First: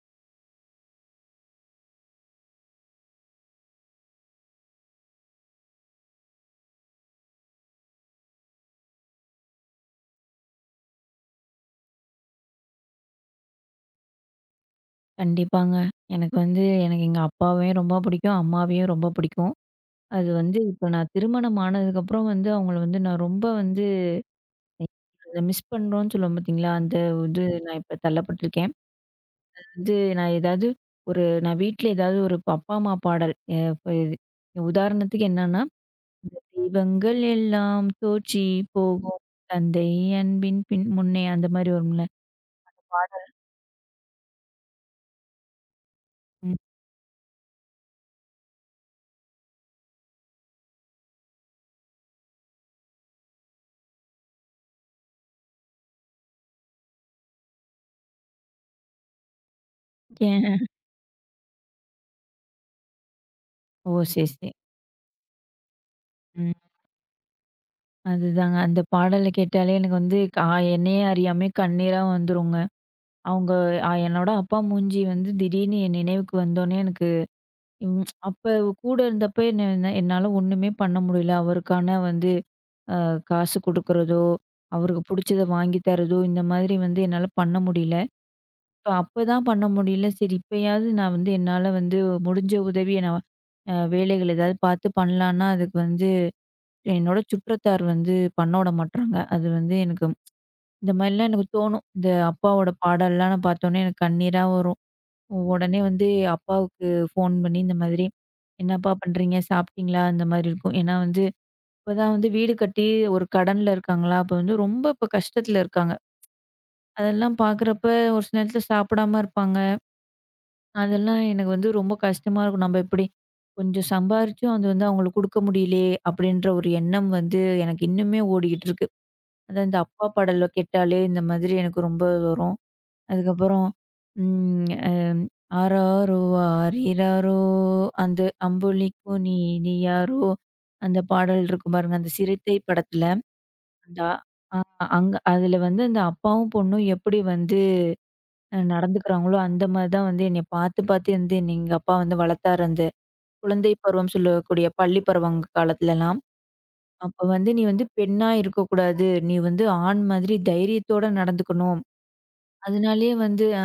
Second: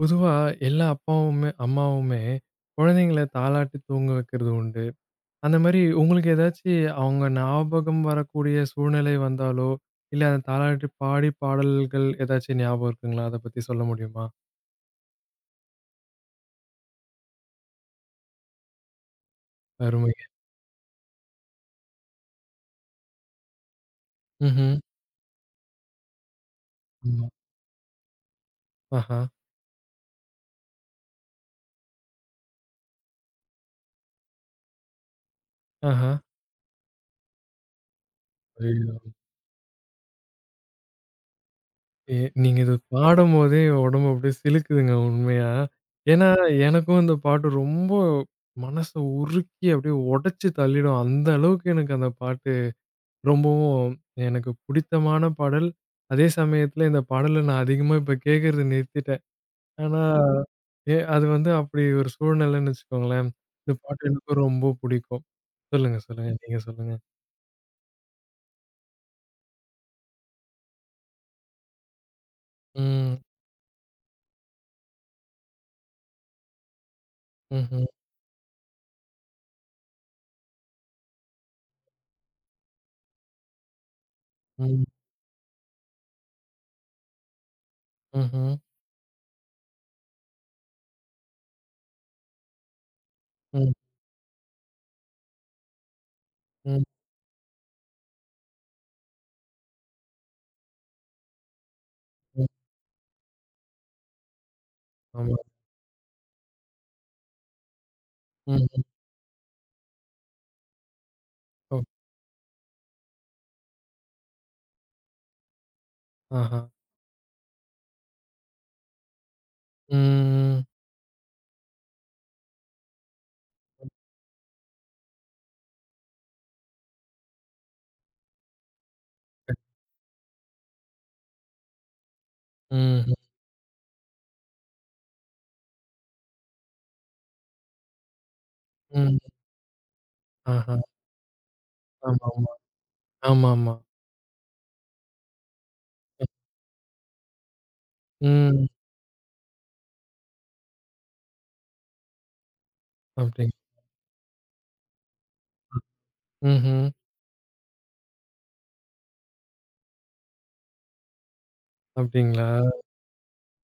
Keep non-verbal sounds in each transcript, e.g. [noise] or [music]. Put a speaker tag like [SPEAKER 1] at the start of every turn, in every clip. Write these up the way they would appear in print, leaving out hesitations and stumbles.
[SPEAKER 1] பொதுவா எல்லா அப்பாவுமே, அம்மாவுமே குழந்தைங்கள தாலாட்டி தூங்க வைக்கிறது உண்டு. அந்த மாரி உங்களுக்கு ஏதாச்சு அவங்க ஞாபகம் வரக்கூடிய சூழ்நிலை வந்தாலோ, இல்ல அந்த தாலாட்டி பாடி பாடல்கள் ஏதாச்சும் ஞாபகம் இருக்குங்களா? அத பத்தி சொல்ல முடியுமா?
[SPEAKER 2] கண்டிப்பாங்க. எனக்கு எங்க அப்பாவையும் ரொம்ப பிடிக்கும். அம்மாவையும் ரொம்ப பிடிக்கும்.
[SPEAKER 1] அருமைங்க.
[SPEAKER 2] அது வந்து இப்ப நான் திருமணம் ஆனதுக்கப்புறம் வந்து அவங்கள வந்து நான் ரொம்ப வந்து
[SPEAKER 1] ம்ஹ்ம்.
[SPEAKER 2] அத மிஸ் பண்றோம்ன்னு சொல்லுவோம் பார்த்தீங்களா? அந்த
[SPEAKER 1] ஆமா.
[SPEAKER 2] இது நான் இப்ப தள்ளப்பட்டுருக்கேன்.
[SPEAKER 1] ஆஹா,
[SPEAKER 2] வந்து நான் ஏதாவது ஒரு நான் வீட்ல ஏதாவது ஒரு அப்பா, அம்மா பாடல் இப்ப இது உதாரணத்துக்கு என்னன்னா,
[SPEAKER 1] ஆஹா.
[SPEAKER 2] "இந்த தெய்வங்கள் எல்லாம் தோச்சி
[SPEAKER 1] ஐயோ!
[SPEAKER 2] போகும். தந்தை அன்பின் பின் முன்னே" அந்த மாரி வரும்ல.
[SPEAKER 1] எ நீங்க இது பாடும்போதே உடம்பு அப்படியே சிலுக்குதுங்க உண்மையா. ஏன்னா,
[SPEAKER 2] ம்.
[SPEAKER 1] எனக்கும் இந்த பாட்டு ரொம்ப மனச உருக்கி அப்படியே உடைச்சு தள்ளிடும். அந்த அளவுக்கு எனக்கு அந்த பாட்டு ரொம்பவும் எனக்கு பிடித்தமான பாடல். அதே சமயத்துல இந்த பாடல நான் அதிகமா இப்ப கேட்கறத நிறுத்திட்டேன். ஆனா,
[SPEAKER 2] ஏன்?
[SPEAKER 1] அது வந்து அப்படி ஒரு சூழ்நிலைன்னு வச்சுக்கோங்களேன். இந்த
[SPEAKER 2] ஓ!
[SPEAKER 1] பாட்டு
[SPEAKER 2] சரி,
[SPEAKER 1] எனக்கும்
[SPEAKER 2] சரி.
[SPEAKER 1] ரொம்ப பிடிக்கும். சொல்லுங்க, சொல்லுங்க. நீங்க சொல்லுங்க.
[SPEAKER 2] அதுதாங்க. அந்த பாடல கேட்டாலே எனக்கு வந்து என்னையே அறியாமயே கண்ணீரா வந்துருங்க.
[SPEAKER 1] ம்.
[SPEAKER 2] அவங்க என்னோட அப்பா மூஞ்சி வந்து திடீர்னு என் நினைவுக்கு வந்தோனே எனக்கு
[SPEAKER 1] ம்ஹ்ம்.
[SPEAKER 2] அப்ப கூட இருந்தப்ப என்ன என்ன என்னால ஒண்ணுமே பண்ண முடியல. அவருக்கான வந்து அ காசு குடுக்குறதோ,
[SPEAKER 1] ம்.
[SPEAKER 2] அவருக்கு புடிச்சத வாங்கி தரதோ, இந்த மாதிரி வந்து என்னால பண்ண முடியல.
[SPEAKER 1] ம்ஹ்ம்.
[SPEAKER 2] இப்ப அப்பதான் பண்ண முடியல. சரி இப்பயாவது நான் வந்து என்னால வந்து முடிஞ்ச உதவிய நான்
[SPEAKER 1] ம்.
[SPEAKER 2] வேலைகள் ஏதாவது பார்த்து பண்ணலான்னா, அதுக்கு வந்து
[SPEAKER 1] ம்.
[SPEAKER 2] என்னோட சுற்றத்தார் வந்து பண்ண விட மாட்றாங்க. அது வந்து எனக்கு இந்த மாதிரிலாம் எனக்கு தோணும். இந்த
[SPEAKER 1] ம்.
[SPEAKER 2] அப்பாவோட பாடல்லாம் நான் பார்த்தோன்னே எனக்கு கண்ணீரா வரும்.
[SPEAKER 1] ஆமா.
[SPEAKER 2] உடனே வந்து அப்பாவுக்கு ஃபோன் பண்ணி இந்த மாதிரி,
[SPEAKER 1] ம்ஹ்ம்.
[SPEAKER 2] "என்னப்பா பண்றீங்க? சாப்பிட்டீங்களா?" அந்த மாதிரி இருக்கும். ஏன்னா வந்து
[SPEAKER 1] ஓ!
[SPEAKER 2] இப்பதான் வந்து வீடு கட்டி ஒரு கடன்ல இருக்காங்களா, அப்ப வந்து ரொம்ப இப்ப கஷ்டத்துல இருக்காங்க.
[SPEAKER 1] ஆஹா.
[SPEAKER 2] அதெல்லாம் பார்க்குறப்ப ஒரு சில நேரத்துல சாப்பிடாம இருப்பாங்க.
[SPEAKER 1] ம்.
[SPEAKER 2] அதெல்லாம் எனக்கு வந்து ரொம்ப கஷ்டமா இருக்கும். நம்ம எப்படி கொஞ்சம் சம்பாரிச்சும் அது வந்து அவங்களுக்கு குடுக்க முடியலையே அப்படின்ற ஒரு எண்ணம் வந்து எனக்கு இன்னுமே ஓடிக்கிட்டு இருக்கு.
[SPEAKER 1] ஓகே.
[SPEAKER 2] அதான் இந்த அப்பா பாடல கேட்டாலே இந்த மாதிரி எனக்கு ரொம்ப வரும்.
[SPEAKER 1] ம்ஹ்ம்.
[SPEAKER 2] அதுக்கப்புறம் ம், அம், ஆராரோ ஆரிராரோ அந்த அம்புலிக்கோ
[SPEAKER 1] ம்.
[SPEAKER 2] நீ நீ யாரோ
[SPEAKER 1] ஆஹா.
[SPEAKER 2] அந்த பாடல் இருக்கும் பாருங்க. அந்த
[SPEAKER 1] ஆமாமா.
[SPEAKER 2] சிறுத்தை படத்துல,
[SPEAKER 1] ஆமாமா.
[SPEAKER 2] அந்த அ அங்க அதுல வந்து அந்த அப்பாவும் பொண்ணும் எப்படி வந்து
[SPEAKER 1] ம்.
[SPEAKER 2] நடந்துக்கிறாங்களோ, அந்த மாரி தான் வந்து என்னைய பார்த்து பார்த்து வந்து என்னை எங்க அப்பா வந்து வளர்த்தாரு. அந்த
[SPEAKER 1] அப்படிங்களா?
[SPEAKER 2] குழந்தை பருவம் சொல்லக்கூடிய பள்ளி பருவம் காலத்துலலாம்.
[SPEAKER 1] ம்ஹ்ம்.
[SPEAKER 2] அப்ப வந்து "நீ வந்து பெண்ணா இருக்கக்கூடாது. நீ வந்து ஆண் மாதிரி தைரியத்தோட நடந்துக்கணும்."
[SPEAKER 1] அப்படிங்களா?
[SPEAKER 2] அதனாலேயே வந்து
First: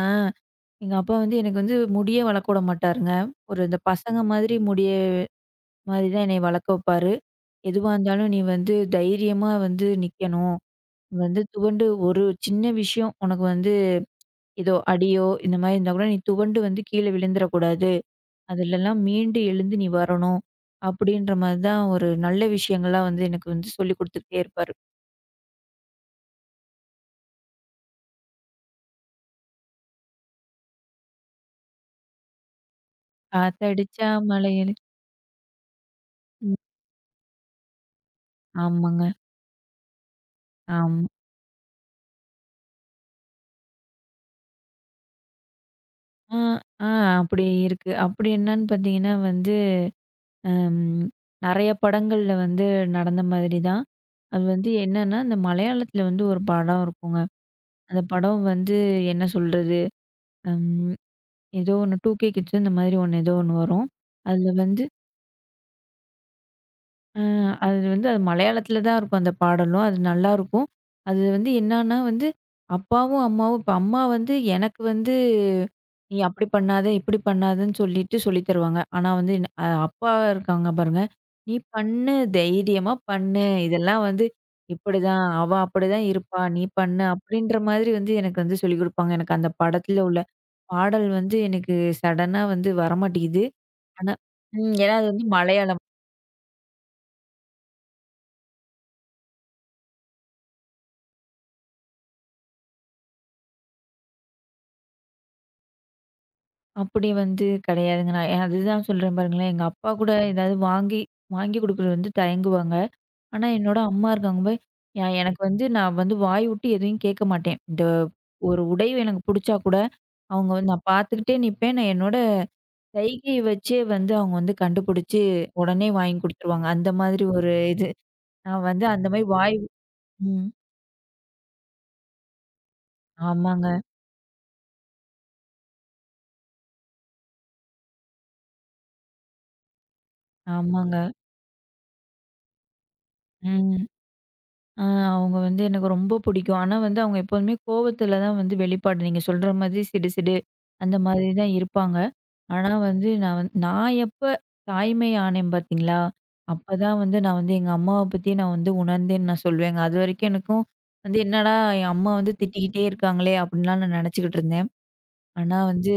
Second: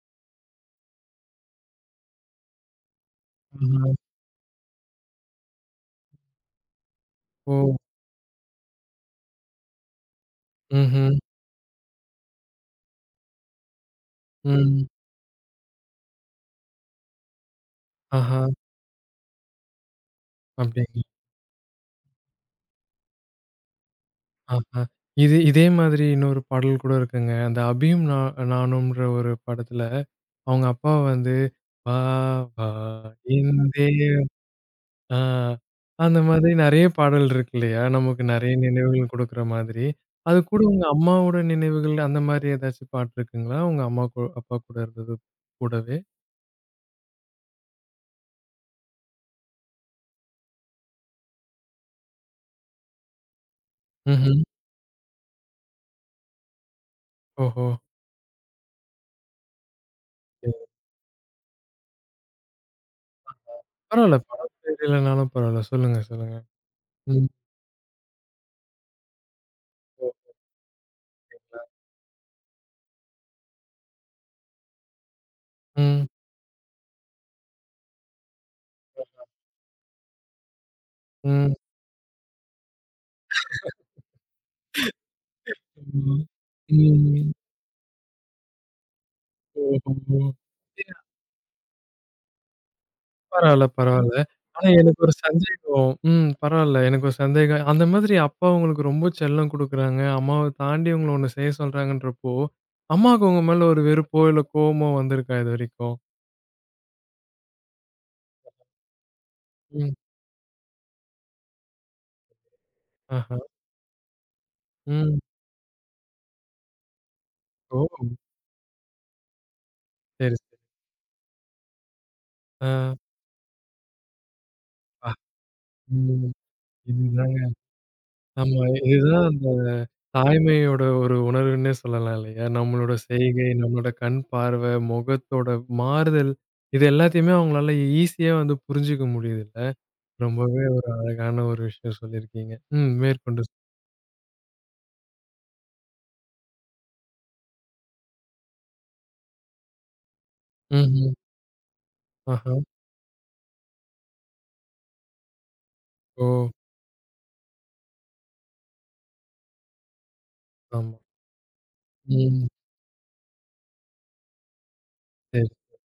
[SPEAKER 2] எங்க அப்பா வந்து எனக்கு வந்து முடியே வளர்க்க விட மாட்டாருங்க. ஒரு இந்த
[SPEAKER 1] ம்ஹ்ம்.
[SPEAKER 2] பசங்க மாதிரி முடிய மாதிரி தான் என்னைய வளர்க்க வைப்பாரு.
[SPEAKER 1] ஓ!
[SPEAKER 2] எதுவா இருந்தாலும் நீ வந்து தைரியமா வந்து நிக்கணும். நீ
[SPEAKER 1] ம்ஹ்ம்.
[SPEAKER 2] வந்து துவண்டு ஒரு சின்ன விஷயம் உனக்கு வந்து ஏதோ
[SPEAKER 1] ம்.
[SPEAKER 2] அடியோ இந்த மாரி இருந்தா கூட நீ துவண்டு வந்து கீழ விழுந்துறக்கூடாது.
[SPEAKER 1] ஆஹா!
[SPEAKER 2] அதுலலாம் மீண்டு எழுந்து நீ வரணும்.
[SPEAKER 1] அப்டிங்களா?
[SPEAKER 2] அப்படின்ற மாரி தான் ஒரு நல்ல விஷயங்கள்லாம் வந்து எனக்கு வந்து சொல்லிக் குடுத்துக்கிட்டே இருப்பாரு.
[SPEAKER 1] ஆஹா. இது இதே மாதிரி இன்னொரு பாடல் கூட இருக்குங்க. அந்த அபியும் நானும்ன்ற ஒரு படத்துல, அவங்க அப்பா வந்து, "வா வா என்
[SPEAKER 2] காத்தடிச்சா
[SPEAKER 1] தேவ"
[SPEAKER 2] மலையில.
[SPEAKER 1] ஆ அந்த மாதிரி
[SPEAKER 2] ம்.
[SPEAKER 1] நெறைய பாடல் இருக்கு இல்லையா? நமக்கு நெறைய நினைவுகள்
[SPEAKER 2] ஆமாங்க.
[SPEAKER 1] குடுக்குற மாதிரி. அது கூட உங்க
[SPEAKER 2] ஆமா.
[SPEAKER 1] அம்மாவோட நினைவுகள் அந்த மாரி ஏதாச்சும் பாட்டு இருக்குங்களா? உங்க அம்மா அப்பா கூட இருந்தது கூடவே?
[SPEAKER 2] ஆ, ஆ, அப்படி இருக்கு. அப்படி என்னன்னு பார்த்தீங்கன்னா வந்து அம். நெறைய படங்கள்ல வந்து நடந்த மாதிரி தான்.
[SPEAKER 1] ம்ஹ்ம்.
[SPEAKER 2] அது வந்து என்னன்னா, இந்த மலையாளத்துல வந்து ஒரு படம் இருக்குங்க.
[SPEAKER 1] ஓஹோ!
[SPEAKER 2] அந்த படம் வந்து என்ன சொல்றது?
[SPEAKER 1] சரி.
[SPEAKER 2] அம் ஏதோ ஒண்ணு 2கே கிட்ஸ் இந்த மாதிரி ஒண்ணு ஏதோ ஒண்ணு வரும்.
[SPEAKER 1] பரவால்ல.
[SPEAKER 2] அதுல
[SPEAKER 1] படம் பேர்
[SPEAKER 2] வந்து
[SPEAKER 1] இல்லனாலும் பரவால்ல. சொல்லுங்க, சொல்லுங்க.
[SPEAKER 2] அ
[SPEAKER 1] ம்.
[SPEAKER 2] அது வந்து அது மலையாளத்தில தான் இருக்கும் அந்த பாடலும். அது
[SPEAKER 1] ஓகே.
[SPEAKER 2] நல்லாருக்கும். அது வந்து என்னான்னா வந்து, அப்பாவும், அம்மாவும் இப்ப அம்மா வந்து எனக்கு வந்து,
[SPEAKER 1] ம்.
[SPEAKER 2] "நீ அப்படி பண்ணாத, இப்படி பண்ணாதன்னு" சொல்லிட்டு சொல்லி தருவாங்க. ஆனா வந்து என் அப்பா இருக்காங்க பாருங்க,
[SPEAKER 1] ம்.
[SPEAKER 2] "நீ பண்ணு, தைரியமா பண்ணு. இதெல்லாம் வந்து இப்படிதான். அவ அப்படிதான்
[SPEAKER 1] ம்.
[SPEAKER 2] இருப்பா. நீ பண்ணு."
[SPEAKER 1] ம்.
[SPEAKER 2] அப்படின்ற மாதிரி வந்து எனக்கு வந்து சொல்லிக் குடுப்பாங்க. எனக்கு அந்த
[SPEAKER 1] ஓஹோ!
[SPEAKER 2] படத்துல உள்ள
[SPEAKER 1] இல்ல
[SPEAKER 2] பாடல் வந்து எனக்கு சடனா வந்து வரமாட்டேங்குது.
[SPEAKER 1] பரவால்ல,
[SPEAKER 2] ஆனா
[SPEAKER 1] பரவால்ல. ஆனா
[SPEAKER 2] ம். ஏன்னா
[SPEAKER 1] எனக்கு
[SPEAKER 2] அது
[SPEAKER 1] ஒரு
[SPEAKER 2] வந்து மலையாளம்.
[SPEAKER 1] சந்தேகம். ம். பரவால்ல. எனக்கு ஒரு சந்தேகம். அந்த மாதிரி அப்பா உங்களுக்கு ரொம்ப செல்லம் குடுக்குறாங்க. அம்மாவ தாண்டி உங்கள ஒண்ணு செய்ய சொல்றாங்கன்றப்போ, அம்மாவுக்கு உங்க மேல ஒரு வெறுப்போ, இல்ல கோவமோ வந்திருக்கா இதுவரைக்கும்?
[SPEAKER 2] அப்படி வந்து கிடையாதுங்க. நான் ஏன் அதுதான் சொல்றேன் பாருங்களேன். எங்க அப்பா
[SPEAKER 1] ம்.
[SPEAKER 2] கூட ஏதாவது வாங்கி வாங்கி குடுக்குறது வந்து தயங்குவாங்க.
[SPEAKER 1] ஆஹா.
[SPEAKER 2] ஆனா என்னோட அம்மா இருக்காங்க போய் நான்
[SPEAKER 1] ம்.
[SPEAKER 2] எனக்கு வந்து நான் வந்து வாய் விட்டு எதையும் கேட்க மாட்டேன். இந்த
[SPEAKER 1] ஓ!
[SPEAKER 2] ஒரு உடை எனக்கு புடிச்சா கூட,
[SPEAKER 1] சரி,
[SPEAKER 2] அவங்க
[SPEAKER 1] சரி.
[SPEAKER 2] வந்து நான் பார்த்துக்கிட்டே நிப்பேன். நான் என்னோட
[SPEAKER 1] ஆ.
[SPEAKER 2] சைகை வச்சே வந்து அவங்க வந்து
[SPEAKER 1] பா
[SPEAKER 2] கண்டுபிடிச்சு உடனே வாங்கி
[SPEAKER 1] ம்.
[SPEAKER 2] குடுத்துருவாங்க. அந்த மாதிரி
[SPEAKER 1] இதுதாங்க.
[SPEAKER 2] ஒரு இது.
[SPEAKER 1] ஆமா.
[SPEAKER 2] நான் வந்து அந்த மாரி
[SPEAKER 1] இதுதான்
[SPEAKER 2] வாய் வி-. ம்.
[SPEAKER 1] தாய்மையோட ஒரு உணர்வுன்னே சொல்லலாம் இல்லையா? நம்மளோட செய்கை,
[SPEAKER 2] ஆமாங்க,
[SPEAKER 1] நம்மளோட கண் பார்வை, முகத்தோட மாறுதல், இது எல்லாத்தையுமே அவங்களால ஈஸியா வந்து புரிஞ்சுக்க முடியுதுல்ல. ரொம்பவே ஒரு
[SPEAKER 2] ஆமாங்க.
[SPEAKER 1] அழகான ஒரு விஷயம் சொல்லியிருக்கீங்க. ம். மேற்கொண்டு
[SPEAKER 2] ம். ஆ அவங்க வந்து எனக்கு ரொம்ப பிடிக்கும். ஆனா வந்து அவங்க எப்போதுமே கோவத்துல தான் வந்து வெளிப்பாடு. நீங்க சொல்ற மாதிரி சிடுசிடு அந்த
[SPEAKER 1] ம்ஹ்ம்.
[SPEAKER 2] மாதிரி தான் இருப்பாங்க.
[SPEAKER 1] ஆஹா.
[SPEAKER 2] ஆனா வந்து நான் எப்ப தாய்மை ஆனேன் பார்த்தீங்களா,
[SPEAKER 1] ஓ!
[SPEAKER 2] அப்பதான் வந்து நான் வந்து எங்க அம்மாவ பத்தி நான் வந்து உணர்ந்தேன்னு நான் சொல்வேங்க. அதுவரைக்கும் எனக்கும்
[SPEAKER 1] ஆமா.
[SPEAKER 2] வந்து என்னடா என் அம்மா வந்து
[SPEAKER 1] ம்.
[SPEAKER 2] திட்டிக்கிட்டே இருக்காங்களே! அப்டின்லாம் நான் நெனச்சுக்கிட்டு இருந்தேன்.
[SPEAKER 1] சரி.
[SPEAKER 2] ஆனா வந்து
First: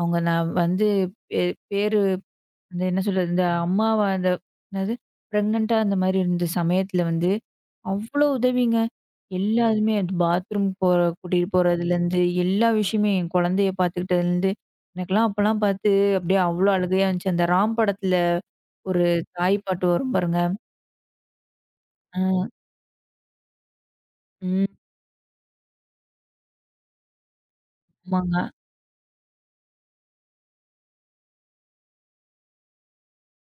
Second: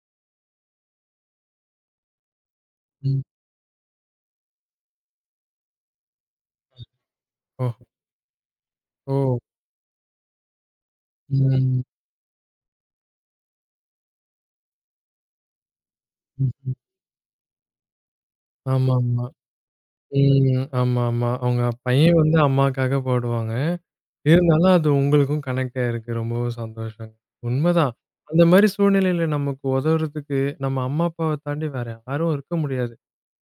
[SPEAKER 2] அவங்க நான் வந்து பே பேரு அந்த என்ன
[SPEAKER 1] ம்.
[SPEAKER 2] சொல்றது? இந்த அம்மாவா அந்த என்னது? பிரெக்னன்ட்டா அந்த மாரி இருந்த சமயத்துல வந்து
[SPEAKER 1] ஓஹோ!
[SPEAKER 2] அவ்ளோ உதவிங்க.
[SPEAKER 1] ஓ!
[SPEAKER 2] எல்லாதுமே அது பாத்ரூம் போற கூட்டிட்டு
[SPEAKER 1] ம்.
[SPEAKER 2] போறதுலேருந்து, எல்லா விஷயமே என் குழந்தைய பார்த்துக்கிட்டதுலேருந்து, எனக்கெல்லாம் அப்பலாம் பார்த்து அப்படியே அவ்ளோ
[SPEAKER 1] ம்ஹ்ம்.
[SPEAKER 2] அழுகையா இருந்துச்சு. அந்த ராம் படத்துல ஒரு
[SPEAKER 1] ஆமாமா.
[SPEAKER 2] தாய் பாட்டு வரும் பாருங்க.
[SPEAKER 1] ம். ஆமாமா. அவங்க பையன்
[SPEAKER 2] அ,
[SPEAKER 1] வந்து அம்மாக்காக பாடுவாங்க.
[SPEAKER 2] ம்.
[SPEAKER 1] இருந்தாலும் அது உங்களுக்கும் கனெக்ட் ஆயிருக்கு. ரொம்பவும் சந்தோஷங்க. உண்மதான்.
[SPEAKER 2] ஆமாங்க.
[SPEAKER 1] அந்த மாரி சூழ்நிலையில நமக்கு உதவுறதுக்கு நம்ம அம்மா, அப்பாவ தாண்டி வேற யாரும் இருக்க முடியாது.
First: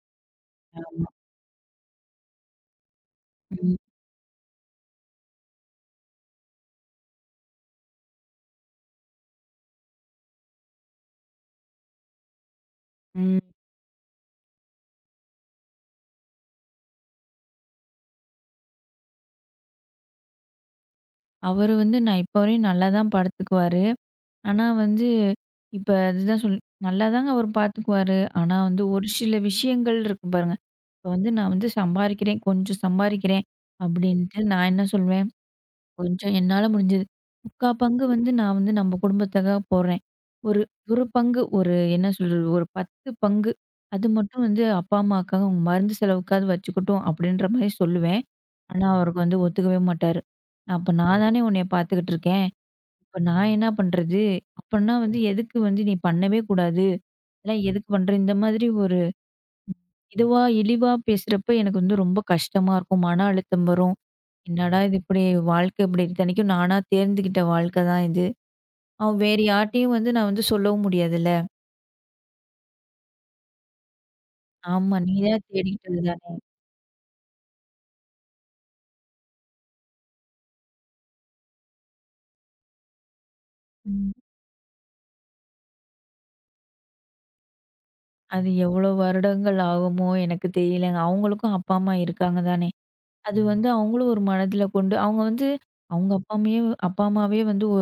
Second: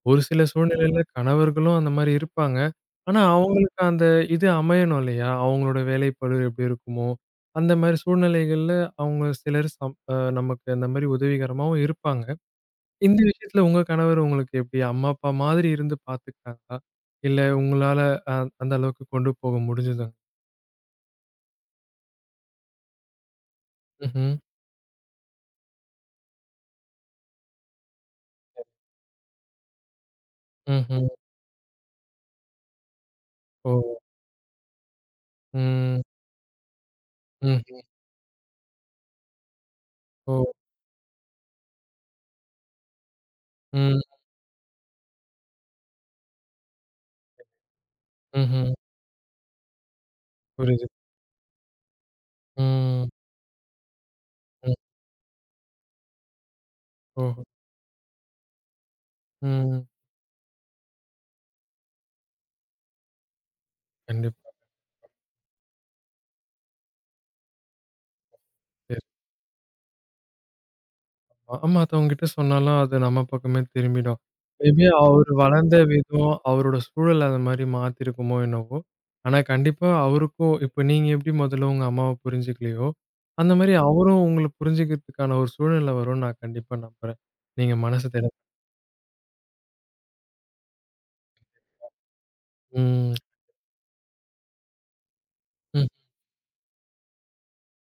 [SPEAKER 1] ஒரு சில சூழ்நிலையில
[SPEAKER 2] ஆமா.
[SPEAKER 1] கணவர்களும் அந்த மாரி இருப்பாங்க. ஆனா,
[SPEAKER 2] ம்.
[SPEAKER 1] அவங்களுக்கு அந்த இது அமையணும் இல்லையா? அவங்களோட வேலைப்பளு எப்படி இருக்குமோ, அந்த மாரி சூழ்நிலைகள்ல அவங்க சிலர் சம் அ நமக்கு அந்த மாரி உதவிகரமாவும் இருப்பாங்க. இந்த
[SPEAKER 2] ம்.
[SPEAKER 1] விஷயத்துல உங்க கணவர் உங்களுக்கு எப்படி அம்மா, அப்பா மாதிரி இருந்து பார்த்துக்கிட்டாங்களா? இல்ல உங்களால அ அந்த அளவுக்கு கொண்டு போக முடிஞ்சதா?
[SPEAKER 2] அவரு வந்து நான் இப்ப வரையும் நல்லா தான் படுத்துக்குவாரு.
[SPEAKER 1] ம்ஹ்ம்.
[SPEAKER 2] ஆனா வந்து இப்ப அதுதான் சொல் நல்லாதாங்க அவரு பார்த்துக்குவாரு. ஆனா வந்து ஒரு சில விஷயங்கள் இருக்கு பாருங்க. இப்ப
[SPEAKER 1] ம்ஹ்ம்.
[SPEAKER 2] வந்து நான் வந்து சம்பாரிக்கிறேன், கொஞ்சம் சம்பாரிக்கிறேன்
[SPEAKER 1] ஓ!
[SPEAKER 2] அப்படின்ட்டு நான் என்ன சொல்வேன்
[SPEAKER 1] ம்.
[SPEAKER 2] கொஞ்சம் என்னால முடிஞ்சது. 3/4
[SPEAKER 1] ம்.
[SPEAKER 2] பங்கு வந்து நான் வந்து நம்ம குடும்பத்துக்காக போடுறேன்.
[SPEAKER 1] ஓ!
[SPEAKER 2] ஒரு ஒரு பங்கு ஒரு என்ன சொல்றது? ஒரு 10 பங்கு
[SPEAKER 1] ம்.
[SPEAKER 2] அது மட்டும் வந்து அப்பா, அம்மாக்காக அவங்க மருந்து செலவுக்காவது வச்சுக்கட்டும் அப்படின்ற மாரி சொல்லுவேன்.
[SPEAKER 1] ம்ஹ்ம்.
[SPEAKER 2] ஆனா, அவருக்கு வந்து ஒத்துக்கவே மாட்டாரு.
[SPEAKER 1] புரியுது.
[SPEAKER 2] அப்ப நான் தானே உன்னைய பார்த்துக்கிட்டு இருக்கேன்.
[SPEAKER 1] ம்.
[SPEAKER 2] இப்ப நான் என்ன பண்றது?
[SPEAKER 1] ம்.
[SPEAKER 2] அப்பன்னா வந்து எதுக்கு வந்து நீ பண்ணவே கூடாது.
[SPEAKER 1] ஓஹோ!
[SPEAKER 2] இதெல்லாம் எதுக்கு பண்ற? இந்த மாதிரி ஒரு
[SPEAKER 1] ம்.
[SPEAKER 2] இதுவா இழிவா பேசுறப்ப எனக்கு வந்து ரொம்ப கஷ்டமா இருக்கும். மன அழுத்தம் வரும்.
[SPEAKER 1] கண்டிப்பா.
[SPEAKER 2] என்னடா இது இப்படி வாழ்க்கை இப்படி இத்தனைக்கும் நானா தேர்ந்துகிட்ட வாழ்க்கை தான் இது.
[SPEAKER 1] சரி.
[SPEAKER 2] அவன் வேற யார்ட்டயும் வந்து நான் வந்து சொல்லவும் முடியாதுல்ல.
[SPEAKER 1] ஆமா. அது அவங்ககிட்ட சொன்னாலும் அது நம்ம பக்கமே திரும்பிடும். மேபி
[SPEAKER 2] ஆமா. நீ
[SPEAKER 1] அவரு
[SPEAKER 2] தான்
[SPEAKER 1] வளர்ந்த
[SPEAKER 2] தேடிக்கிட்டது
[SPEAKER 1] விதம்,
[SPEAKER 2] தானே.
[SPEAKER 1] அவரோட சூழல் அந்த மாரி மாத்திருக்குமோ என்னவோ! ஆனா கண்டிப்பா அவருக்கும் இப்ப நீங்க எப்படி முதல்ல உங்க அம்மாவ புரிஞ்சுக்கலையோ, அந்த மாரி
[SPEAKER 2] ம்.
[SPEAKER 1] அவரும் உங்கள புரிஞ்சுக்கிறதுக்கான ஒரு சூழ்நிலை வரும்ன்னு நான் கண்டிப்பா நம்புறேன். நீங்க மனசு திறந்து
[SPEAKER 2] அது எவ்வளோ வருடங்கள் ஆகுமோ எனக்கு தெரியலங்க. அவங்களுக்கும் அப்பா, அம்மா இருக்காங்க தானே.
[SPEAKER 1] ம்.
[SPEAKER 2] அது வந்து அவங்களும் ஒரு மனதில கொண்டு அவங்க வந்து
[SPEAKER 1] ம்.
[SPEAKER 2] அவங்க அப்பா அம்மையே அப்பா அம்மாவே வந்து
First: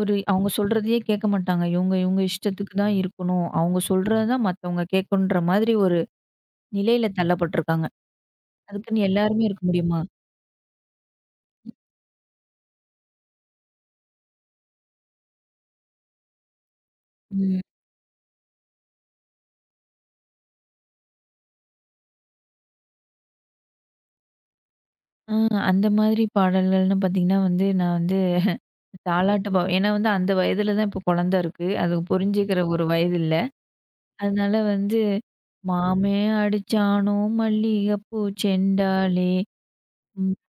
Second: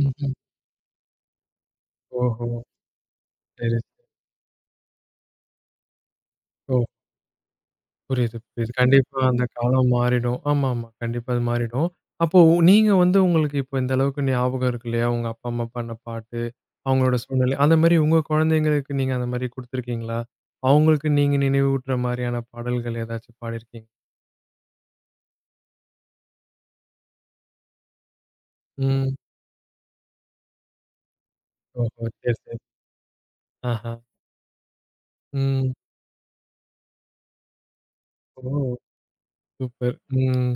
[SPEAKER 2] ஒரு அவங்க சொல்றதையே கேட்க மாட்டாங்க. இவங்க இவங்க
[SPEAKER 1] ஓஹோ!
[SPEAKER 2] இஷ்டத்துக்கு தான் இருக்கணும்.
[SPEAKER 1] சரி.
[SPEAKER 2] அவங்க சொல்றது தான் மத்தவங்க கேட்கணுன்ற மாதிரி ஒரு
[SPEAKER 1] ஓ!
[SPEAKER 2] நிலையில தள்ளப்பட்டுருக்காங்க.
[SPEAKER 1] புரியுது, புரியுது.
[SPEAKER 2] அதுக்குன்னு
[SPEAKER 1] கண்டிப்பா அந்த
[SPEAKER 2] எல்லாருமே இருக்க
[SPEAKER 1] காலம்
[SPEAKER 2] முடியுமா?
[SPEAKER 1] மாறிடும். ஆமாமா. கண்டிப்பா அது மாறிடும். அப்போ நீங்க வந்து உங்களுக்கு இப்ப இந்த அளவுக்கு ஞாபகம் இருக்கு இல்லையா? உங்க அப்பா, அம்மா பண்ண பாட்டு, அவங்களோட சூழ்நிலை.
[SPEAKER 2] ம்.
[SPEAKER 1] அந்த மாரி உங்க குழந்தைங்களுக்கு நீங்க அந்த மாரி குடுத்துருக்கீங்களா? அவங்களுக்கு நீங்க நினைவூட்டுற மாரியான பாடல்கள் ஏதாச்சும் பாடியிருக்கீங்க?
[SPEAKER 2] ஆ அந்த மாதிரி பாடல்கள்னு பார்த்தீங்கன்னா வந்து, நான் வந்து
[SPEAKER 1] ம்.
[SPEAKER 2] தாலாட்டு பா ஏன்னா வந்து அந்த வயதில தான் இப்போ குழந்தை இருக்கு. அது
[SPEAKER 1] ஓஹோ! சரி, சரி.
[SPEAKER 2] புரிஞ்சுக்கிற ஒரு வயது இல்ல.
[SPEAKER 1] ஆஹா.
[SPEAKER 2] அதனால வந்து,
[SPEAKER 1] ம்.
[SPEAKER 2] "மாமே அடிச்சானோ மல்லிகைப்பூ
[SPEAKER 1] ஓ!
[SPEAKER 2] செண்டாலே,
[SPEAKER 1] சூப்பர்.
[SPEAKER 2] ம்
[SPEAKER 1] ம்.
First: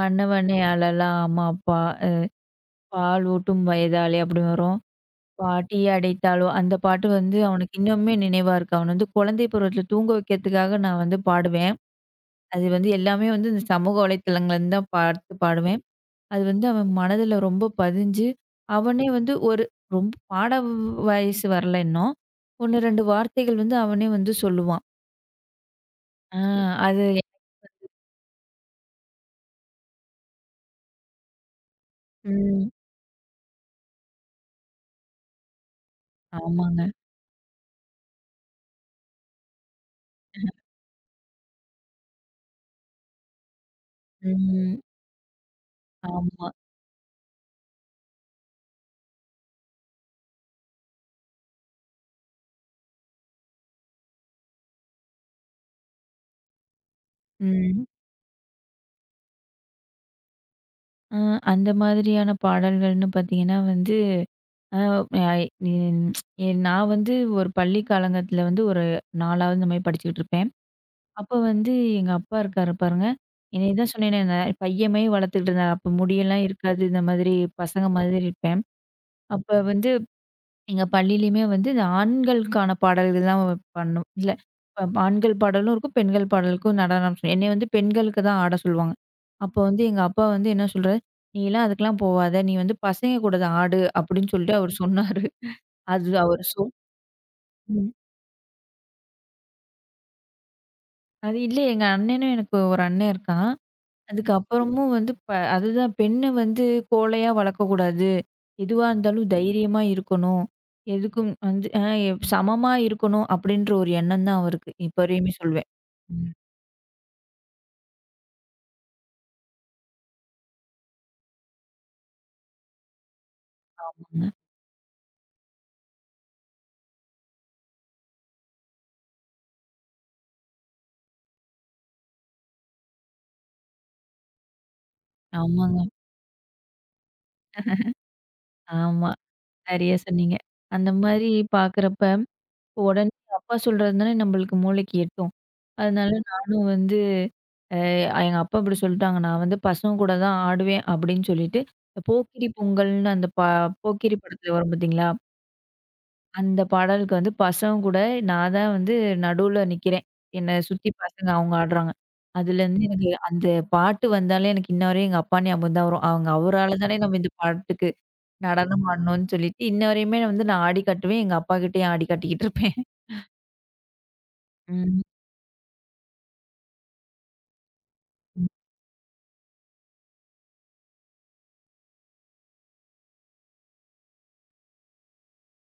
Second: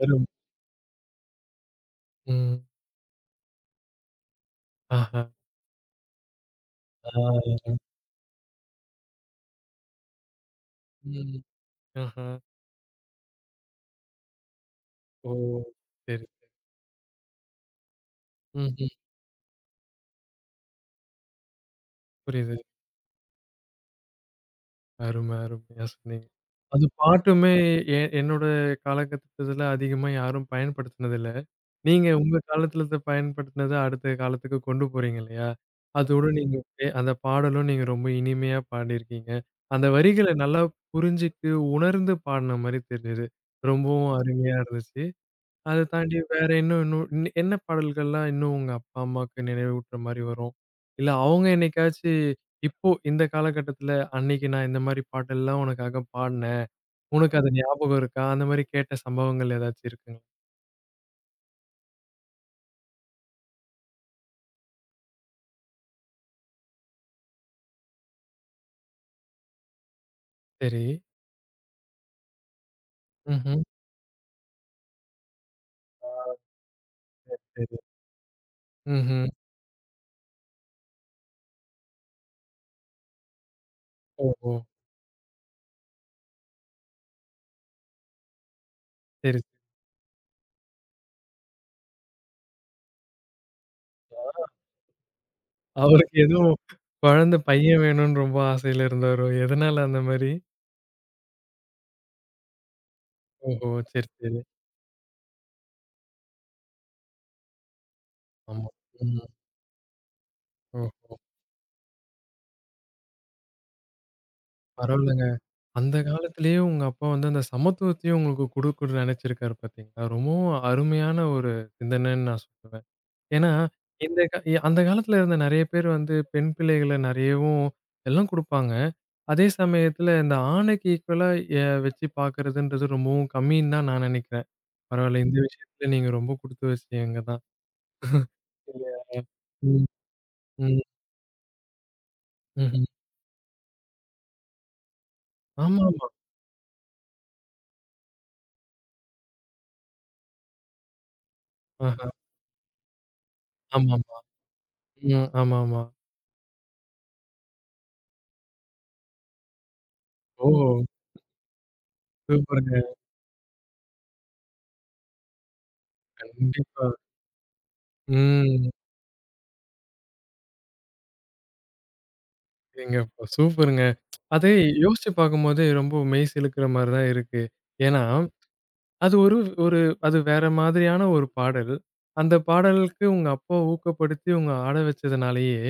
[SPEAKER 1] வெறும்
[SPEAKER 2] அழலாமா பா அ
[SPEAKER 1] ம்.
[SPEAKER 2] பால் ஊட்டும் வயதாலே" அப்படி வரும்.
[SPEAKER 1] ஆஹா.
[SPEAKER 2] "பாட்டி அடைத்தாளோ" அந்த பாட்டு
[SPEAKER 1] ஆ.
[SPEAKER 2] வந்து அவனுக்கு இன்னுமே நினைவா இருக்கு. அவன வந்து குழந்தை பருவத்தில தூங்க வைக்கிறதுக்காக நான் வந்து
[SPEAKER 1] ம்.
[SPEAKER 2] பாடுவேன்.
[SPEAKER 1] ஆஹா.
[SPEAKER 2] அது வந்து எல்லாமே வந்து இந்த சமூக வலைத்தளங்கள்லேருந்து தான்
[SPEAKER 1] ஓ!
[SPEAKER 2] பார்த்து பாடுவேன்.
[SPEAKER 1] சரி, சரி.
[SPEAKER 2] அது வந்து அவன் மனதில ரொம்ப பதிஞ்சு,
[SPEAKER 1] ம்ஹ்ம்.
[SPEAKER 2] அவனே வந்து ஒரு ரொம்ப பாட வயசு வரல இன்னும்.
[SPEAKER 1] புரியுது.
[SPEAKER 2] 1, 2 வார்த்தைகள் வந்து அவனே வந்து சொல்லுவான்.
[SPEAKER 1] அரும, அருமையா சொன்னீங்க.
[SPEAKER 2] ஆ
[SPEAKER 1] அது
[SPEAKER 2] அது
[SPEAKER 1] பாட்டுமே என்னோட காலகட்டத்துல அதிகமா யாரும் பயன்படுத்தினது இல்ல. நீங்க உங்க
[SPEAKER 2] ம்.
[SPEAKER 1] காலத்துல இத பயன்படுத்தினத அடுத்த காலத்துக்கு கொண்டு போறீங்க இல்லையா? அதோட நீங்க
[SPEAKER 2] ஆமாங்க.
[SPEAKER 1] அந்த பாடலும் நீங்க ரொம்ப இனிமையா பாடியிருக்கீங்க. அந்த வரிகள நல்லா புரிஞ்சுட்டு, உணர்ந்து பாடுன மாரி தெரிஞ்சது. ரொம்பவும் அருமையா
[SPEAKER 2] ம்.
[SPEAKER 1] இருந்துச்சு. அத தாண்டி வேற
[SPEAKER 2] ஆமா.
[SPEAKER 1] இன்னும் இன்னும் இன் என்ன பாடல்கள்லாம் இன்னும் உங்க அப்பா, அம்மாக்கு நினைவூட்டுற மாரி வரும்? இல்ல அவங்க என்னைக்காச்சு இப்போ இந்த காலகட்டத்துல, "அன்னைக்கு நான் இந்த மாரி பாட்டெல்லாம் உனக்காக பாடுனேன். உனக்கு அது
[SPEAKER 2] ம்.
[SPEAKER 1] ஞாபகம் இருக்கா?" அந்த மாரி கேட்ட சம்பவங்கள் ஏதாச்சும் இருக்குங்களா?
[SPEAKER 2] அ அந்த மாதிரியான பாடல்கள்னு பார்த்தீங்கன்னா வந்து, அ நான் வந்து ஒரு பள்ளி காலங்கத்தில வந்து ஒரு 4வது இந்த மாரி படிச்சுக்கிட்டு இருப்பேன்.
[SPEAKER 1] சரி.
[SPEAKER 2] அப்ப வந்து எங்க அப்பா இருக்காரு பாருங்க.
[SPEAKER 1] ம்ஹ்ம்.
[SPEAKER 2] என்னைய தான் சொன்னேனே, நான் பையன் மாரி வளர்த்துக்கிட்டு இருந்தேன். அப்ப
[SPEAKER 1] ஆ
[SPEAKER 2] முடியெல்லாம் இருக்காது. இந்த மாதிரி
[SPEAKER 1] சரி.
[SPEAKER 2] பசங்க மாதிரி இருப்பேன்.
[SPEAKER 1] ம்ஹ்ம்.
[SPEAKER 2] அப்ப வந்து எங்க பள்ளியிலயுமே வந்து இந்த ஆண்களுக்கான பாடல்கள் தான் பண்ணும். இல்ல
[SPEAKER 1] ஓஹோ!
[SPEAKER 2] இப்ப ஆண்கள் பாடலும் இருக்கும், பெண்கள் பாடலுக்கும் நடனம் என்னைய வந்து பெண்களுக்கு தான் ஆட சொல்லுவாங்க.
[SPEAKER 1] சரி,
[SPEAKER 2] அப்போ வந்து எங்க அப்பா வந்து என்ன சொல்றாரு, "நீலாம் அதுக்கெல்லாம் போவாத. நீ வந்து பசங்க கூட தான் ஆடு" அப்படின்னு
[SPEAKER 1] சரி.
[SPEAKER 2] சொல்லிட்டு அவரு சொன்னாரு. அது
[SPEAKER 1] அவருக்கு
[SPEAKER 2] அவரு
[SPEAKER 1] எதுவும்
[SPEAKER 2] சொ
[SPEAKER 1] குழந்த பையன்
[SPEAKER 2] ம்.
[SPEAKER 1] வேணும்னு ரொம்ப ஆசையில இருந்தாரோ? எதனால அந்த மாரி?
[SPEAKER 2] அது இல்ல எங்க அண்ணனும் எனக்கு ஒரு அண்ணன் இருக்கான்.
[SPEAKER 1] ஓஹோ! சரி,
[SPEAKER 2] அதுக்கு
[SPEAKER 1] சரி.
[SPEAKER 2] அப்புறமும் வந்து அதுதான் பெண்ண வந்து கோழையா வளர்க்கக்கூடாது.
[SPEAKER 1] ஆமா.
[SPEAKER 2] எதுவா
[SPEAKER 1] ம்.
[SPEAKER 2] இருந்தாலும் தைரியமா இருக்கணும்.
[SPEAKER 1] ஓஹோ!
[SPEAKER 2] எதுக்கும் வந்து சமமா இருக்கணும் அப்டின்ற ஒரு எண்ணம் தான் அவருக்கு. இப்ப
[SPEAKER 1] பரவாயில்லங்க.
[SPEAKER 2] வரையுமே சொல்வேன்.
[SPEAKER 1] அந்த காலத்திலேயே உங்க அப்பா வந்து அந்த சமத்துவத்தையும் உங்களுக்கு குடுக்கணும்னு நினைச்சிருக்காரு பார்த்தீங்களா? ரொம்பவும் அருமையான ஒரு சிந்தனைன்னு நான் சொல்லுவேன். ஏன்னா, இந்த
[SPEAKER 2] ஆமாங்க.
[SPEAKER 1] அந்த காலத்துல இருந்த நெறைய பேர் வந்து பெண் பிள்ளைகள நெறையவும் எல்லாம் குடுப்பாங்க. அதே சமயத்துல இந்த ஆணுக்கு ஈக்குவலா வச்சு பார்க்கறதுன்றது ரொம்பவும் கம்மின்னு தான் நான் நினைக்கிறேன். பரவாயில்ல இந்த
[SPEAKER 2] ஆமாங்க.
[SPEAKER 1] விஷயத்துல நீங்க ரொம்ப குடுத்து வச்சவங்க தான். இல்லையா?
[SPEAKER 2] ஆமா.
[SPEAKER 1] ம்,
[SPEAKER 2] சரியா சொன்னீங்க.
[SPEAKER 1] ம்,
[SPEAKER 2] அந்த மாரி பார்க்குறப்ப,
[SPEAKER 1] ம்ஹ்ம்.
[SPEAKER 2] உடனே அப்பா சொல்றது தானே நம்மளுக்கு மூளைக்கு எட்டும்.
[SPEAKER 1] ஆமாமா.
[SPEAKER 2] அதனால நானும் வந்து எங்க அப்பா இப்டி சொல்ட்டாங்க. நான் வந்து பசங்க கூட தான் ஆடுவேன் அப்டின்னு சொல்லிட்டு, இந்த
[SPEAKER 1] ஆஹா.
[SPEAKER 2] போக்கிரி பொங்கல்னு அந்த போக்கிரி
[SPEAKER 1] ஆமாமா.
[SPEAKER 2] படத்துல வரும் பார்த்தீங்களா?
[SPEAKER 1] ம். ஆமாமா.
[SPEAKER 2] அந்த பாடலுக்கு வந்து பசங்க கூட நான் தான் வந்து நடுவுல நிக்கிறேன்.
[SPEAKER 1] ஓ!
[SPEAKER 2] என்ன சுத்தி பசங்க அவங்க ஆடுறாங்க.
[SPEAKER 1] சூப்பருங்க.
[SPEAKER 2] அதுலேருந்து எனக்கு அந்த பாட்டு வந்தாலே எனக்கு இன்ன வரையும் எங்க அப்பா ஞாபகம் தான் வரும். அவங்க அவரால
[SPEAKER 1] கண்டிப்பா.
[SPEAKER 2] தானே நம்ம இந்த பாட்டுக்கு
[SPEAKER 1] ம்.
[SPEAKER 2] நடனம் ஆடணும்னு சொல்லிட்டு, இன்ன வரையுமே நான் வந்து நான் ஆடி காட்டுவேன். எங்க அப்பா கிட்டயும் ஆடி காட்டிக்கிட்டு இருப்பேன்.
[SPEAKER 1] எங்க அப்பா! சூப்பருங்க. அதே
[SPEAKER 2] ம்.
[SPEAKER 1] யோசிச்சு பார்க்கும்போதே ரொம்ப மெய் சிலுக்கிற மாரி தான் இருக்கு. ஏன்னா, அது ஒரு ஒரு அது வேற மாதிரியான ஒரு பாடல். அந்த பாடலுக்கு உங்க அப்பா ஊக்கப்படுத்தி உங்க ஆட வச்சதுனாலேயே,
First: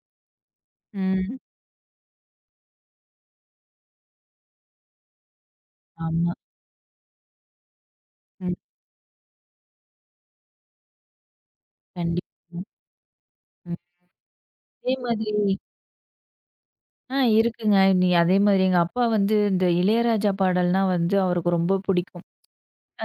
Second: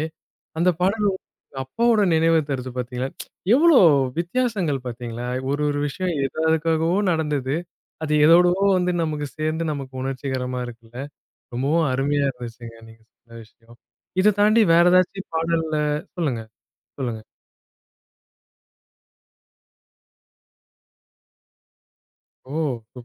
[SPEAKER 1] அந்த பாடல் உங்க
[SPEAKER 2] ம்.
[SPEAKER 1] அப்பாவோட நினைவு தருது பார்த்தீங்களா? எவ்வளோ வித்தியாசங்கள் பார்த்தீங்களா? ஒரு ஒரு விஷயம்
[SPEAKER 2] ஆமா.
[SPEAKER 1] எதோ அதுக்காகவோ நடந்தது. அது
[SPEAKER 2] ம்.
[SPEAKER 1] எதோடவோ வந்து நமக்கு சேர்ந்து நமக்கு உணர்ச்சிகரமா இருக்குல்ல. ரொம்பவும் அருமையா
[SPEAKER 2] கண்டிப்பா.
[SPEAKER 1] இருந்துச்சுங்க நீங்க சொன்ன விஷயம்.
[SPEAKER 2] ம்.
[SPEAKER 1] இத தாண்டி வேற
[SPEAKER 2] அதே
[SPEAKER 1] ஏதாச்சும்
[SPEAKER 2] மாதிரி
[SPEAKER 1] பாடல்ல சொல்லுங்க,
[SPEAKER 2] ஆ
[SPEAKER 1] சொல்லுங்க.
[SPEAKER 2] இருக்குங்க. நீ அதே மாதிரி எங்க அப்பா வந்து இந்த இளையராஜா பாடல்னா வந்து அவருக்கு ரொம்ப பிடிக்கும்.
[SPEAKER 1] ஓ!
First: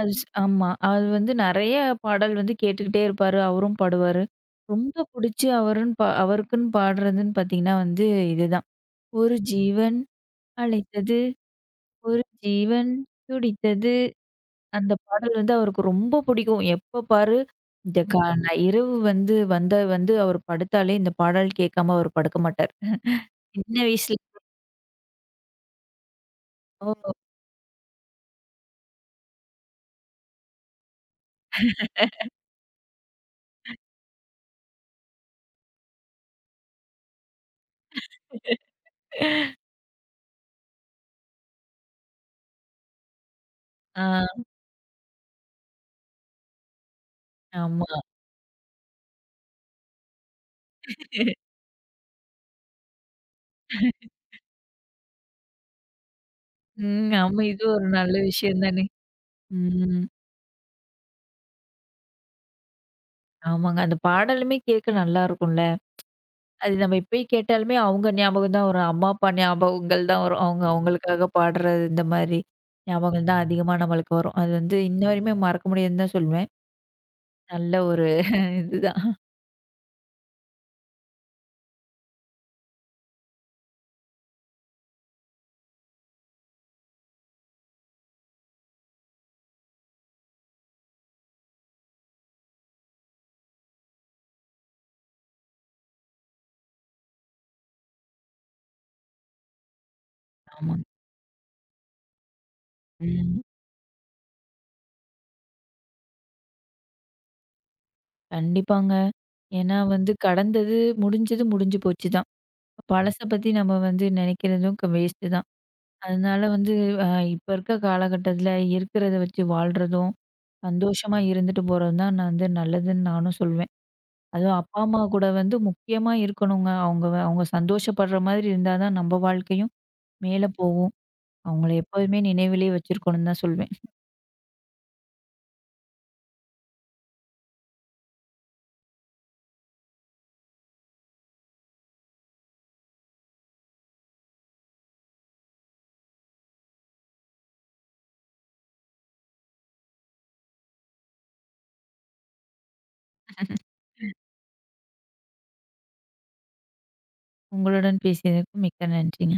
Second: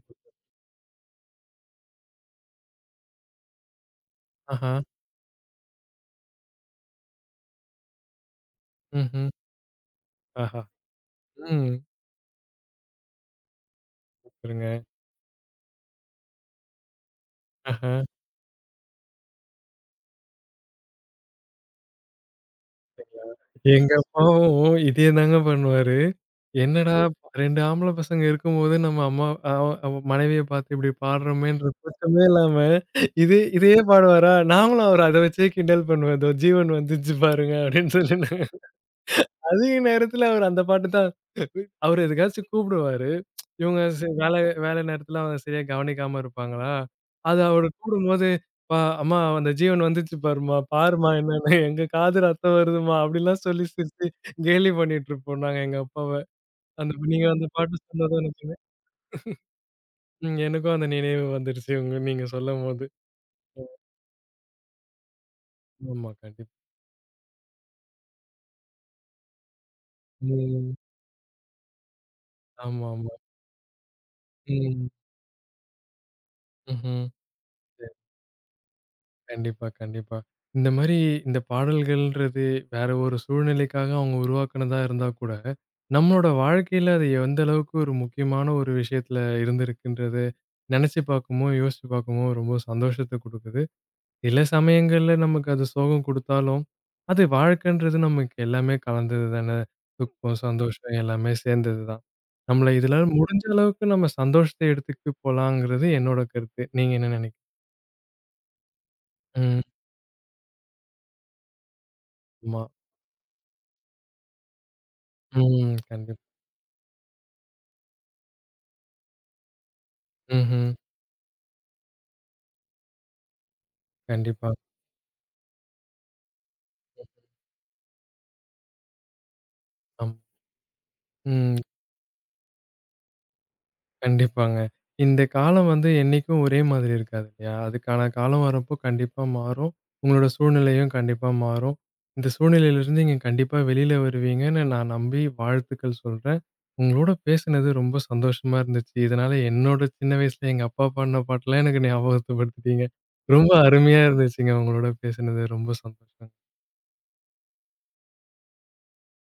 [SPEAKER 2] அது ஸ் ஆமா. அது வந்து நெறைய பாடல் வந்து கேட்டுக்கிட்டே இருப்பாரு. அவரும் பாடுவாரு.
[SPEAKER 1] ஆஹா.
[SPEAKER 2] ரொம்ப புடிச்சு அவருன்னு பா அவருக்குன்னு பாடுறதுன்னு பார்த்தீங்கன்னா வந்து இதுதான்.
[SPEAKER 1] ம்ஹ்ம்.
[SPEAKER 2] "ஒரு ஜீவன்
[SPEAKER 1] ஆஹா.
[SPEAKER 2] அழைத்தது,
[SPEAKER 1] ம்.
[SPEAKER 2] ஒரு ஜீவன் துடித்தது."
[SPEAKER 1] சூப்பருங்க.
[SPEAKER 2] அந்த பாடல் வந்து அவருக்கு ரொம்ப பிடிக்கும். எப்ப பாரு
[SPEAKER 1] ஆஹா.
[SPEAKER 2] இந்த நான் இரவு வந்து வந்தா வந்து அவர் படுத்தாலே இந்த பாடல் கேட்காம அவர் படுக்க மாட்டார். சின்ன
[SPEAKER 1] எங்க
[SPEAKER 2] வயசுல.
[SPEAKER 1] அப்பாவும் இதே தாங்க பண்ணுவாரு.
[SPEAKER 2] ஓ!
[SPEAKER 1] என்னடா! ம். 2 ஆம்பள பசங்க இருக்கும்போது நம்ம அம்மா அவ அவ மனைவிய பார்த்து இப்படி பாடுறோமேன்ற கூச்சமே இல்லாம, இதே இதே பாடுவாரா? நாங்களும் அவர அத வச்சே கிண்டல் பண்ணுவோம். "இதோ ஜீவன் வந்துச்சு பாருங்க" அப்படின்னு சொல்லி. [laughs] அதிக நேரத்துல அவரு அந்த பாட்டு தான் அவரு எதுக்காச்சும் கூப்பிடுவாரு. இவங்க சரி வேலை
[SPEAKER 2] ஆ
[SPEAKER 1] வேலை நேரத்துல அவன சரியா கவனிக்காம இருப்பாங்களா? அது அவரு
[SPEAKER 2] ஆமா.
[SPEAKER 1] கூடும்போது, "பா அம்மா அந்த ஜீவன் வந்துச்சு பாரும்மா, பாரும்மா என்னன்னு எங்க காது ரத்தம் வருதும்மா" அப்படிலாம் சொல்லி சிரிச்சு கேலி பண்ணிட்டு இருப்போம் நாங்க எங்க அப்பாவ. அந்த நீங்க
[SPEAKER 2] ஆமா.
[SPEAKER 1] அந்த
[SPEAKER 2] இது
[SPEAKER 1] பாட்டு
[SPEAKER 2] ஒரு நல்ல
[SPEAKER 1] சொன்னதும் எனக்கு
[SPEAKER 2] விஷயம் தானே! ம்.
[SPEAKER 1] ம் எனக்கும் அந்த நினைவு வந்துருச்சு உங்க நீங்க சொல்லும்போது.
[SPEAKER 2] ஆமாங்க. அந்த பாடலுமே கேட்க நல்லாருக்கும்ல.
[SPEAKER 1] ஆமா கண்டிப்பா.
[SPEAKER 2] அது நம்ம இப்பயே கேட்டாலுமே அவங்க ஞாபகம் தான் வரும். அம்மா, அப்பா ஞாபகங்கள் தான் வரும். அவங்க
[SPEAKER 1] ம்.
[SPEAKER 2] அவங்களுக்காக பாடுறது இந்த மாரி
[SPEAKER 1] ஆமாமா.
[SPEAKER 2] ஞாபகங்கள் தான் அதிகமா நம்மளுக்கு வரும். அது வந்து
[SPEAKER 1] ம்.
[SPEAKER 2] இன்ன வரையுமே மறக்க முடியாதுன்னு தான் சொல்லுவேன்.
[SPEAKER 1] ம்ஹ்ம்.
[SPEAKER 2] நல்ல ஒரு [laughs] இதுதான்.
[SPEAKER 1] கண்டிப்பா, கண்டிப்பா. இந்த மாரி இந்த பாடல்கள்ன்றது வேற ஒரு சூழ்நிலைக்காக அவங்க உருவாக்குனதா இருந்தா கூட, நம்மளோட வாழ்க்கையில அது எந்த அளவுக்கு ஒரு முக்கியமான ஒரு விஷயத்துல இருந்திருக்குன்றது நெனச்சு பார்க்கும்போது, யோசிச்சு பார்க்கும்போது ரொம்ப சந்தோஷத்த குடுக்குது. சில சமயங்கள்ல நமக்கு அது சோகம் குடுத்தாலும், அது வாழ்க்கைன்றது நமக்கு எல்லாமே கலந்தது தானே! துக்கம்,
[SPEAKER 2] ஆமாங்க.
[SPEAKER 1] சந்தோஷம் எல்லாமே சேர்ந்தது தான். நம்மள இதுல
[SPEAKER 2] ம்.
[SPEAKER 1] முடிஞ்ச அளவுக்கு நம்ம சந்தோஷத்த எடுத்துக்கிட்டு போலாங்கிறது என்னோட கருத்து. நீங்க என்ன
[SPEAKER 2] கண்டிப்பாங்க.
[SPEAKER 1] ம்.
[SPEAKER 2] ஏன்னா வந்து கடந்தது, முடிஞ்சது முடிஞ்சு போச்சு தான்.
[SPEAKER 1] ஆமா.
[SPEAKER 2] பழச பத்தி நம்ம வந்து நெனைக்கிறதும் வேஸ்ட்டு தான்.
[SPEAKER 1] ம். கண்டிப்பா.
[SPEAKER 2] அதனால வந்து அ இப்ப இருக்க காலகட்டத்தில இருக்கிறத வச்சு வாழ்றதும்,
[SPEAKER 1] ம்ஹ்ம்.
[SPEAKER 2] சந்தோஷமா இருந்துட்டு போறதும் தான் நான் வந்து நல்லதுன்னு நானும் சொல்வேன்.
[SPEAKER 1] கண்டிப்பா.
[SPEAKER 2] அதுவும் அப்பா, அம்மா கூட வந்து முக்கியமா இருக்கணுங்க. அவங்க வ- அவங்க சந்தோஷப்படுற மாதிரி இருந்தா தான் நம்ம வாழ்க்கையும்
[SPEAKER 1] ஆம்.
[SPEAKER 2] மேல போகும்.
[SPEAKER 1] ம்.
[SPEAKER 2] அவங்கள எப்போதுமே நினைவிலேயே வச்சிருக்கணும்னு தான் சொல்வேன்.
[SPEAKER 1] கண்டிப்பாங்க. இந்த காலம் வந்து என்னைக்கும் ஒரே மாதிரி இருக்காது இல்லையா? அதுக்கான காலம் வரப்போ கண்டிப்பா மாறும். உங்களோட சூழ்நிலையும் கண்டிப்பா மாறும். இந்த சூழ்நிலையிலிருந்து நீங்க கண்டிப்பா வெளியில வருவீங்கன்னு நான் நம்பி வாழ்த்துக்கள் சொல்றேன். உங்களோட பேசினது ரொம்ப சந்தோஷமா இருந்துச்சு. இதனால என்னோட சின்ன வயசுல எங்க அப்பா பாடுன பாட்டெல்லாம் எனக்கு ஞாபகத்துப்படுத்திட்டீங்க. ரொம்ப அருமையா இருந்துச்சுங்க உங்களோட பேசினது. ரொம்ப சந்தோஷம்.
[SPEAKER 2] உங்களுடன் பேசியதற்கு மிக்க நன்றி.